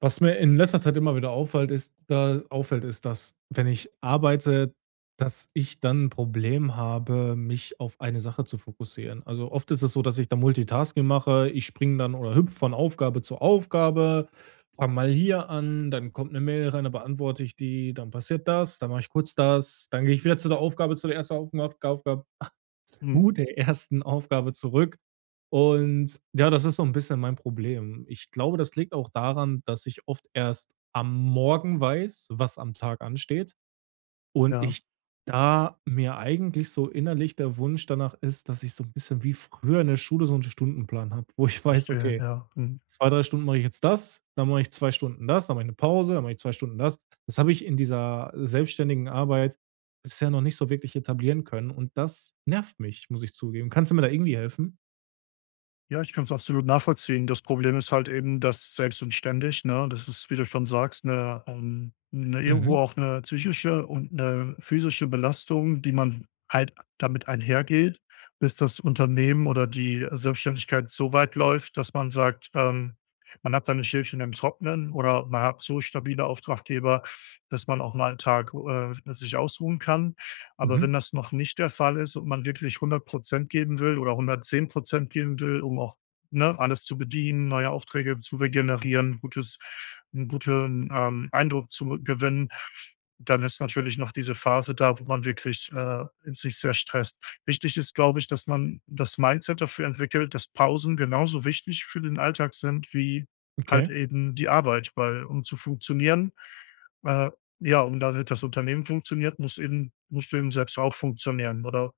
Was mir in letzter Zeit immer wieder auffällt, ist, dass, wenn ich arbeite, dass ich dann ein Problem habe, mich auf eine Sache zu fokussieren. Also, oft ist es so, dass ich da Multitasking mache. Ich springe dann oder hüpfe von Aufgabe zu Aufgabe, fange mal hier an, dann kommt eine Mail rein, dann beantworte ich die, dann passiert das, dann mache ich kurz das, dann gehe ich wieder zu der Aufgabe, Mhm. zu der ersten Aufgabe zurück. Und ja, das ist so 'n bisschen mein Problem. Ich glaube, das liegt auch daran, dass ich oft erst am Morgen weiß, was am Tag ansteht und Ja, ich da mir eigentlich so innerlich der Wunsch danach ist, dass ich so 'n bisschen wie früher in der Schule so 'n Stundenplan habe, wo ich weiß: verstehe, „Okay, ja. Mhm. 2, 3 Stunden mache ich jetzt das, dann mache ich 2 Stunden das, dann mache ich eine Pause, dann mache ich 2 Stunden das. Das habe ich in dieser selbstständigen Arbeit bisher noch nicht so wirklich etablieren können und das nervt mich, muss ich zugeben. Kannst du mir da irgendwie helfen?“ Ja, ich kann es absolut nachvollziehen. Das Problem ist halt eben, dass selbst und ständig, ne, das ist, wie du schon sagst, eine 'ne Mhm, irgendwo auch eine psychische und eine physische Belastung, die man halt damit einhergeht, bis das Unternehmen oder die Selbstständigkeit so weit läuft, dass man sagt, man hat seine Schäfchen im Trocknen oder man hat so stabile Auftraggeber, dass man auch mal 'n Tag, sich ausruhen kann. Aber mhm, wenn das noch nicht der Fall ist und man wirklich 100% geben will oder 110% geben will, um auch, ne, alles zu bedienen, neue Aufträge zu regenerieren, gutes 'n guten, Eindruck zu gewinnen, dann ist natürlich noch diese Phase da, wo man wirklich, sich sehr stresst. Wichtig ist, glaube ich, dass man das Mindset dafür entwickelt, dass Pausen genauso wichtig für den Alltag sind wie halt okay. eben die Arbeit, weil um zu funktionieren äh, ja, um damit das Unternehmen funktioniert, musst du eben selbst auch funktionieren, oder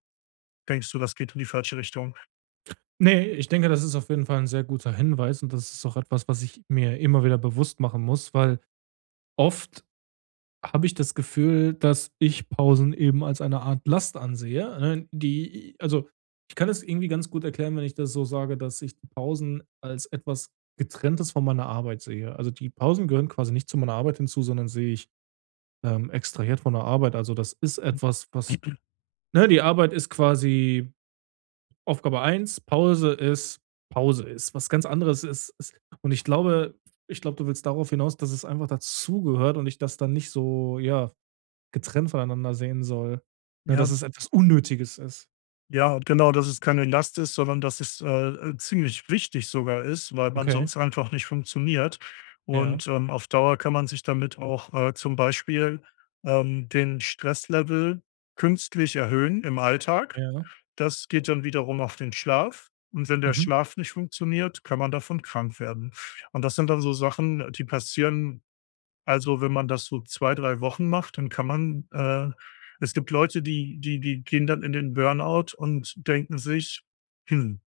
denkst du, das geht in die falsche Richtung? Ne, ich denke, das ist auf jeden Fall ein sehr guter Hinweis und das ist auch etwas, was ich mir immer wieder bewusst machen muss, weil oft habe ich das Gefühl, dass ich Pausen eben als eine Art Last ansehe, ne, die also, ich kann es irgendwie ganz gut erklären, wenn ich das so sage, dass ich die Pausen als etwas Getrenntes von meiner Arbeit sehe. Also, die Pausen gehören quasi nicht zu meiner Arbeit hinzu, sondern sehe ich, extrahiert von der Arbeit. Also, das ist etwas, was ne, die Arbeit ist quasi Aufgabe eins, Pause ist. Was ganz anderes ist und ich glaube, du willst darauf hinaus, dass es einfach dazugehört und ich das dann nicht so, ja getrennt voneinander sehen soll, ne, dass Ja. es etwas Unnötiges ist. Ja, genau, dass es keine Last ist, sondern dass es, ziemlich wichtig sogar ist, weil man Okay, sonst einfach nicht funktioniert. ja, Und, auf Dauer kann man sich damit auch, zum Beispiel, den Stresslevel künstlich erhöhen im Alltag. ja, Das geht dann wiederum auf den Schlaf. Und wenn der mhm, Schlaf nicht funktioniert, kann man davon krank werden. Und das sind dann so Sachen, die passieren also, wenn man das so 2, 3 Wochen macht, dann kann man es gibt Leute, die gehen dann in den Burnout und denken sich: „Hm,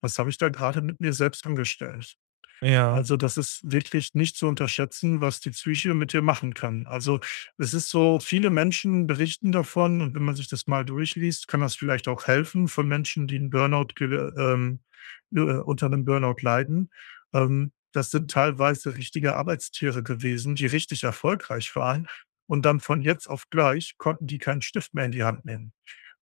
was habe ich da gerade mit mir selbst angestellt?“ ja, Also, das ist wirklich nicht zu unterschätzen, was die Psyche mit dir machen kann. Also, es ist so, viele Menschen berichten davon und wenn man sich das mal durchliest, kann das vielleicht auch helfen von Menschen, die 'n Burnout gel unter 'nem Burnout leiden. Das sind teilweise richtige Arbeitstiere gewesen, die richtig erfolgreich waren und dann von jetzt auf gleich konnten die keinen Stift mehr in die Hand nehmen.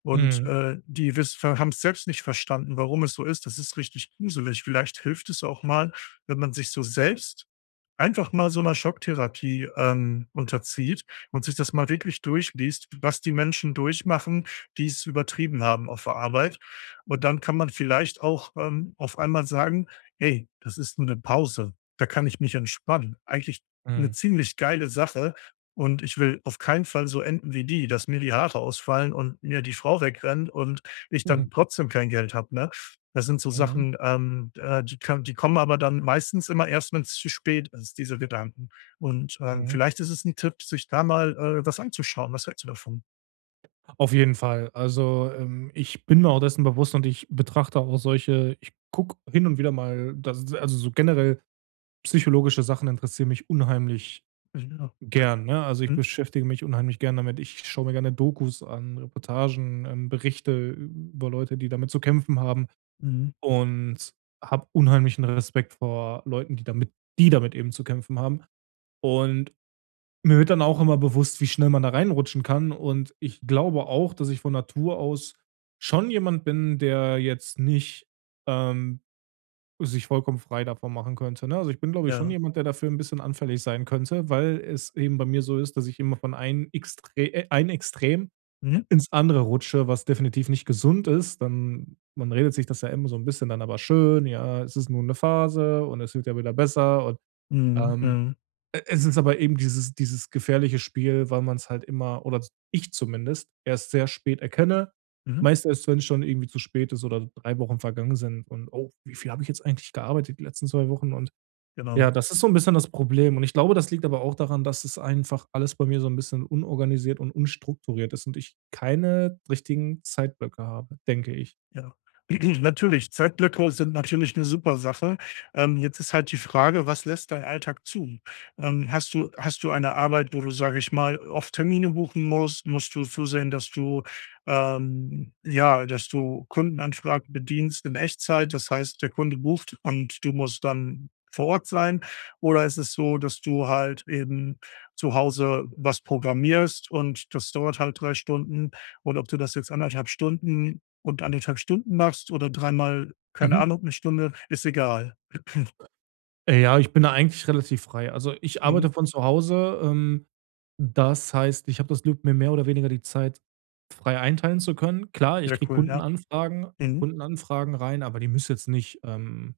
Und, mhm, die haben es selbst nicht verstanden, warum es so ist. Das ist richtig gruselig. Vielleicht hilft es auch mal, wenn man sich so selbst einfach mal so 'ner Schocktherapie, unterzieht und sich das mal wirklich durchliest, was die Menschen durchmachen, die es übertrieben haben auf der Arbeit. Und dann kann man vielleicht auch, auf einmal sagen: „Hey, das ist nur eine Pause. Da kann ich mich entspannen.“ Eigentlich eine mhm, ziemlich geile Sache, und ich will auf keinen Fall so enden wie die, dass mir die Haare ausfallen und mir die Frau wegrennt und ich mhm, dann trotzdem kein Geld habe, ne? Das sind so mhm, Sachen, die kommen aber dann meistens immer erst, wenn's zu spät ist, diese Gedanken. Und, mhm. vielleicht ist es ein Tipp, sich da mal, was anzuschauen. Was hältst du davon? Auf jeden Fall. Also, ich bin mir auch dessen bewusst und ich betrachte auch solche ich gucke hin und wieder mal, das also, so generell psychologische Sachen interessieren mich unheimlich Ja. gern, ne? Also, ich Mhm. beschäftige mich unheimlich gern damit. Ich schaue mir gerne Dokus an, Reportagen, Berichte über Leute, die damit zu kämpfen haben. Mhm. Und habe unheimlichen Respekt vor Leuten, die damit eben zu kämpfen haben. Und mir wird dann auch immer bewusst, wie schnell man da reinrutschen kann. Und ich glaube auch, dass ich von Natur aus schon jemand bin, der jetzt nicht ähm, sich vollkommen frei davon machen könnte. Ne? Also ich bin, glaube ich, schon Ja. jemand, der dafür ein bisschen anfällig sein könnte, weil es eben bei mir so ist, dass ich immer von einem Extre ein Extrem Mhm. ins andere rutsche, was definitiv nicht gesund ist, dann man redet sich das ja immer so 'n bisschen dann aber schön: „Ja, es ist nur 'ne Phase und es wird ja wieder besser“ und, Mhm. ähm, Mhm. e es ist aber eben dieses gefährliche Spiel, weil man's halt immer oder ich zumindest erst sehr spät erkenne. Mhm. Meist erst, wenn's schon irgendwie zu spät ist oder 3 Wochen vergangen sind und: „Oh, wie viel habe ich jetzt eigentlich gearbeitet die letzten 2 Wochen?“ und ja, Genau. das ist so ein bisschen das Problem und ich glaube, das liegt aber auch daran, dass es einfach alles bei mir so ein bisschen unorganisiert und unstrukturiert ist und ich keine richtigen Zeitblöcke habe, denke ich. Ja. Natürlich, Zeitblöcke sind natürlich eine super Sache. Jetzt ist halt die Frage, was lässt dein Alltag zu? Hast du eine Arbeit, wo du, sage ich mal, oft Termine buchen musst? Musst du zusehen, dass du, ja, dass du Kundenanfragen bedienst in Echtzeit? Das heißt, der Kunde bucht und du musst dann vor Ort sein? Oder ist es so, dass du halt eben zu Hause was programmierst und das dauert halt 3 Stunden, und ob du das jetzt 1,5 Stunden und 1,5 Stunden machst oder dreimal, keine Mhm. Ahnung, 1 Stunde, ist egal. Ja, ich bin da eigentlich relativ frei. Also, ich arbeite Mhm. von zu Hause, das heißt, ich habe das Glück, mir mehr oder weniger die Zeit frei einteilen zu können. Klar, ich Sehr kriege cool, ja. Mhm. Kundenanfragen rein, aber die müssen jetzt nicht,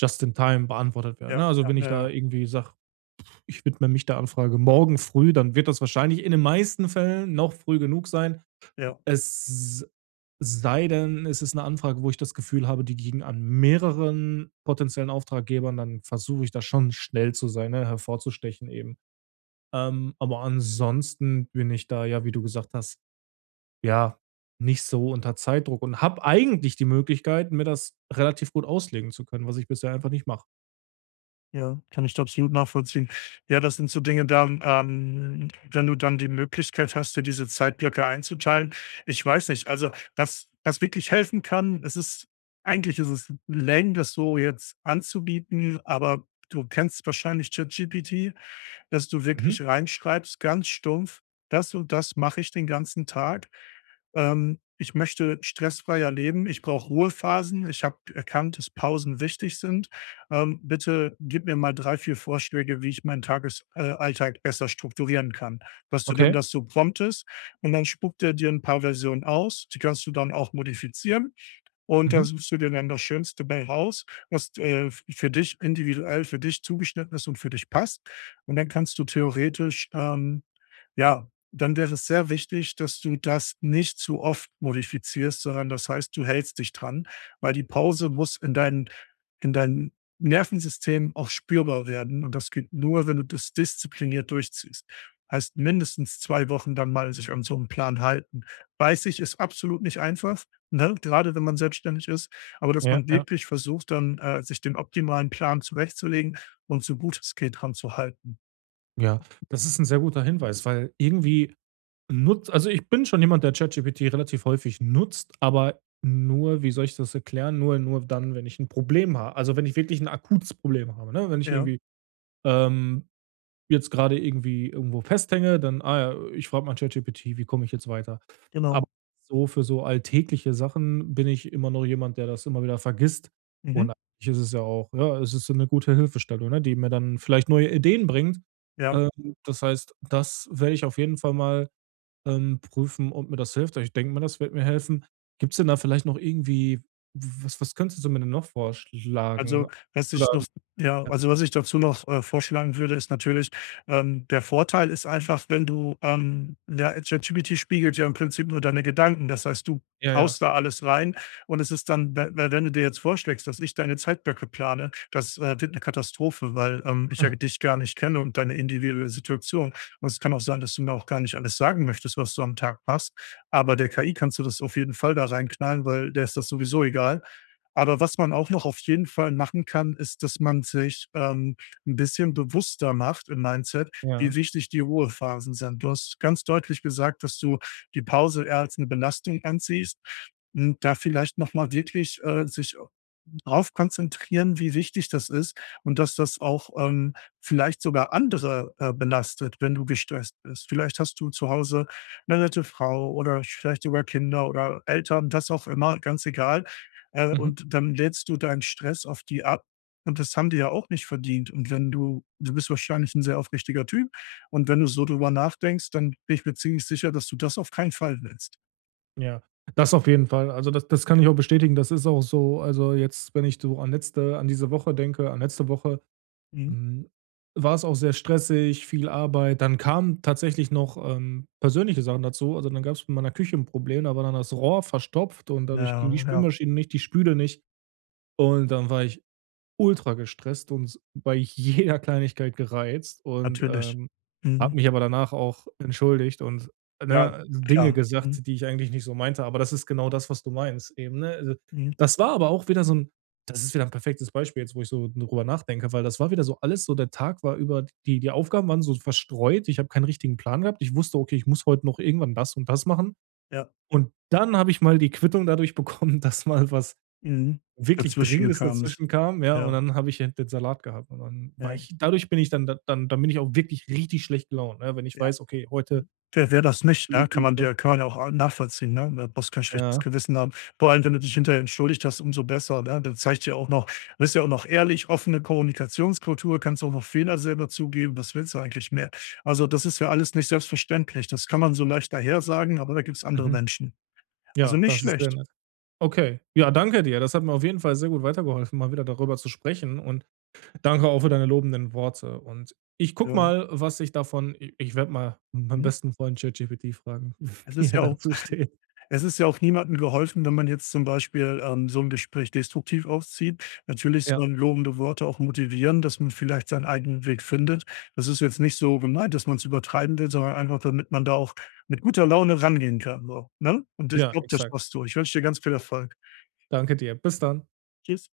just in time beantwortet werden, Ja, ne? Also, ja, wenn ich ja, da ja, irgendwie sage: ich widme mich der Anfrage morgen früh. Dann wird das wahrscheinlich in den meisten Fällen noch früh genug sein. ja. Es sei denn, es ist eine Anfrage, wo ich das Gefühl habe, die ging an mehreren potenziellen Auftraggebern, dann versuche ich da schon schnell zu sein, ne, hervorzustechen eben. Aber ansonsten bin ich da ja, wie du gesagt hast, ja, nicht so unter Zeitdruck und habe eigentlich die Möglichkeit, mir das relativ gut auslegen zu können, was ich bisher einfach nicht mache. Ja, kann ich absolut nachvollziehen. Ja, das sind so Dinge da wenn du dann die Möglichkeit hast, dir diese Zeitblöcke einzuteilen. Ich weiß nicht, also was das wirklich helfen kann, es ist eigentlich ist es lame, das so jetzt anzubieten, aber du kennst wahrscheinlich ChatGPT, dass du Mhm. wirklich reinschreibst, ganz stumpf, das und das mache ich den ganzen Tag. Ich möchte stressfreier leben, ich brauche Ruhephasen, ich habe erkannt, dass Pausen wichtig sind, bitte gib mir mal 3, 4 Vorschläge, wie ich meinen Tagesalltag besser strukturieren kann. Dass du dem Okay. das so promptest, und dann spuckt er dir ein paar Versionen aus, die kannst du dann auch modifizieren und da Mhm. suchst du dir dann das Schönste bei raus, was, für dich individuell für dich zugeschnitten ist und für dich passt. Und dann kannst du theoretisch, ja, dann wäre es sehr wichtig, dass du das nicht zu oft modifizierst, sondern das heißt, du hältst dich dran, weil die Pause muss in dein Nervensystem auch spürbar werden. Und das geht nur, wenn du das diszipliniert durchziehst. Heißt mindestens 2 Wochen dann mal sich an so einem Plan halten. Weiß ich, ist absolut nicht einfach. Ne, gerade wenn man selbstständig ist, aber dass Ja, man ja. wirklich versucht, dann, sich den optimalen Plan zurechtzulegen und so gut es geht dran zu halten. Ja, das ist ein sehr guter Hinweis, weil irgendwie ich bin schon jemand, der ChatGPT relativ häufig nutzt, aber nur wie soll ich das erklären? Nur dann, wenn ich ein Problem habe. Also, wenn ich wirklich ein akutes Problem habe, ne? Wenn ich Ja, irgendwie, ähm jetzt gerade irgendwie irgendwo festhänge, dann: „Ah ja, ich frage mal ChatGPT, wie komme ich jetzt weiter?“ Aber genau. so für so alltägliche Sachen bin ich immer noch jemand, der das immer wieder vergisst. Mhm. Und eigentlich ist es ja auch ja, es ist so 'ne gute Hilfestellung, ne, die mir dann vielleicht neue Ideen bringt. Ja. Ähm, das heißt, das werde ich auf jeden Fall mal, prüfen, ob mir das hilft. Ich denke mal, das wird mir helfen. Gibt es denn da vielleicht noch irgendwie was könntest du mir denn noch vorschlagen? Also, was Bist du da ich noch ja, also, was ich dazu noch, vorschlagen würde, ist natürlich, der Vorteil ist einfach, wenn du, ja, ChatGPT spiegelt ja im Prinzip nur deine Gedanken. Das heißt, du ja, ja. haust da alles rein und es ist dann we we wenn du dir jetzt vorschlägst, dass ich deine Zeitblöcke plane, das, wird eine Katastrophe, weil, ich ja dich gar nicht kenne und deine individuelle Situation. Und es kann auch sein, dass du mir auch gar nicht alles sagen möchtest, was du am Tag machst. Aber der KI kannst du das auf jeden Fall da reinknallen, weil der ist das sowieso egal. Aber was man auch noch auf jeden Fall machen kann, ist, dass man sich, 'n bisschen bewusster macht im Mindset, Ja. wie wichtig die Ruhephasen sind. Du hast ganz deutlich gesagt, dass du die Pause eher als eine Belastung ansiehst und da vielleicht noch mal wirklich, sich drauf konzentrieren, wie wichtig das ist und dass das auch, vielleicht sogar andere, belastet, wenn du gestresst bist. Vielleicht hast du zu Hause eine nette Frau oder vielleicht sogar Kinder oder Eltern, das auch immer, ganz egal. Mhm. Und dann lädst du deinen Stress auf die ab und das haben die ja auch nicht verdient. Und wenn du bist wahrscheinlich ein sehr aufrichtiger Typ, und wenn du so drüber nachdenkst, dann bin ich mir ziemlich sicher, dass du das auf keinen Fall willst. Ja, das auf jeden Fall. Also, das kann ich auch bestätigen. Das ist auch so also, jetzt, wenn ich so an letzte an diese Woche denke an letzte Woche, Mhm. hm, war es auch sehr stressig, viel Arbeit. Dann kamen tatsächlich noch, persönliche Sachen dazu. Also, dann gab es mit meiner Küche 'n Problem, da war dann das Rohr verstopft und dadurch ging die Ja, ja, Spülmaschine nicht, die Spüle nicht. Und dann war ich ultra gestresst und bei jeder Kleinigkeit gereizt und, natürlich. Habe Mhm. mich aber danach auch entschuldigt und, Ja, ne, Dinge klar. Mhm. gesagt, die ich eigentlich nicht so meinte, aber das ist genau das, was du meinst eben, ne? Also, Mhm. das war aber auch wieder so ein. Das ist wieder ein perfektes Beispiel jetzt, wo ich so drüber nachdenke, weil das war wieder so alles so der Tag war über die Aufgaben waren so verstreut. Ich habe keinen richtigen Plan gehabt. Ich wusste: „Okay, ich muss heute noch irgendwann das und das machen.“ Ja. Und dann habe ich mal die Quittung dadurch bekommen, dass mal was Mhm. wirklich Dazwischen Dringendes kam es. dazwischen kam, ja, und Ja. dann habe ich halt den Salat gehabt und dann war Ja, ich dadurch bin ich dann da dann dann bin ich auch wirklich richtig schlecht gelaunt, ne, wenn ich ja. weiß, okay, heute Mhm. Wer das nicht, ne? Kann man dir kann man ja auch nachvollziehen, ne? Da brauchst kein schlechtes ja, Gewissen haben. Vor allem, wenn du dich hinterher entschuldigt hast, umso besser, ne? Das zeigt ja auch noch, du bist ja auch noch ehrlich, offene Kommunikationskultur, kannst auch noch Fehler selber zugeben. Was willst du eigentlich mehr? Also, das ist ja alles nicht selbstverständlich. Das kann man so leicht daher sagen, aber da gibt's andere mhm. Menschen. Also, Ja, nicht das ist sehr schlecht. nett. Okay. Ja, danke dir. Das hat mir auf jeden Fall sehr gut weitergeholfen, mal wieder darüber zu sprechen und danke auch für deine lobenden Worte und ich gucke Ja. mal, was ich davon i ich werde mal meinen Mhm. besten Freund ChatGPT fragen, Es wie ist er ja auch dazu steht. Es ist ja auch niemandem geholfen, wenn man jetzt zum Beispiel, so ein Gespräch destruktiv auszieht. Natürlich Ja, sollen lobende Worte auch motivieren, dass man vielleicht seinen eigenen Weg findet. Das ist jetzt nicht so gemeint, dass man es übertreiben will, sondern einfach, damit man da auch mit guter Laune rangehen kann so, ne? Und ich ja, glaube, das exakt. schaffst du. Ich wünsche dir ganz viel Erfolg. Danke dir. Bis dann. Tschüss.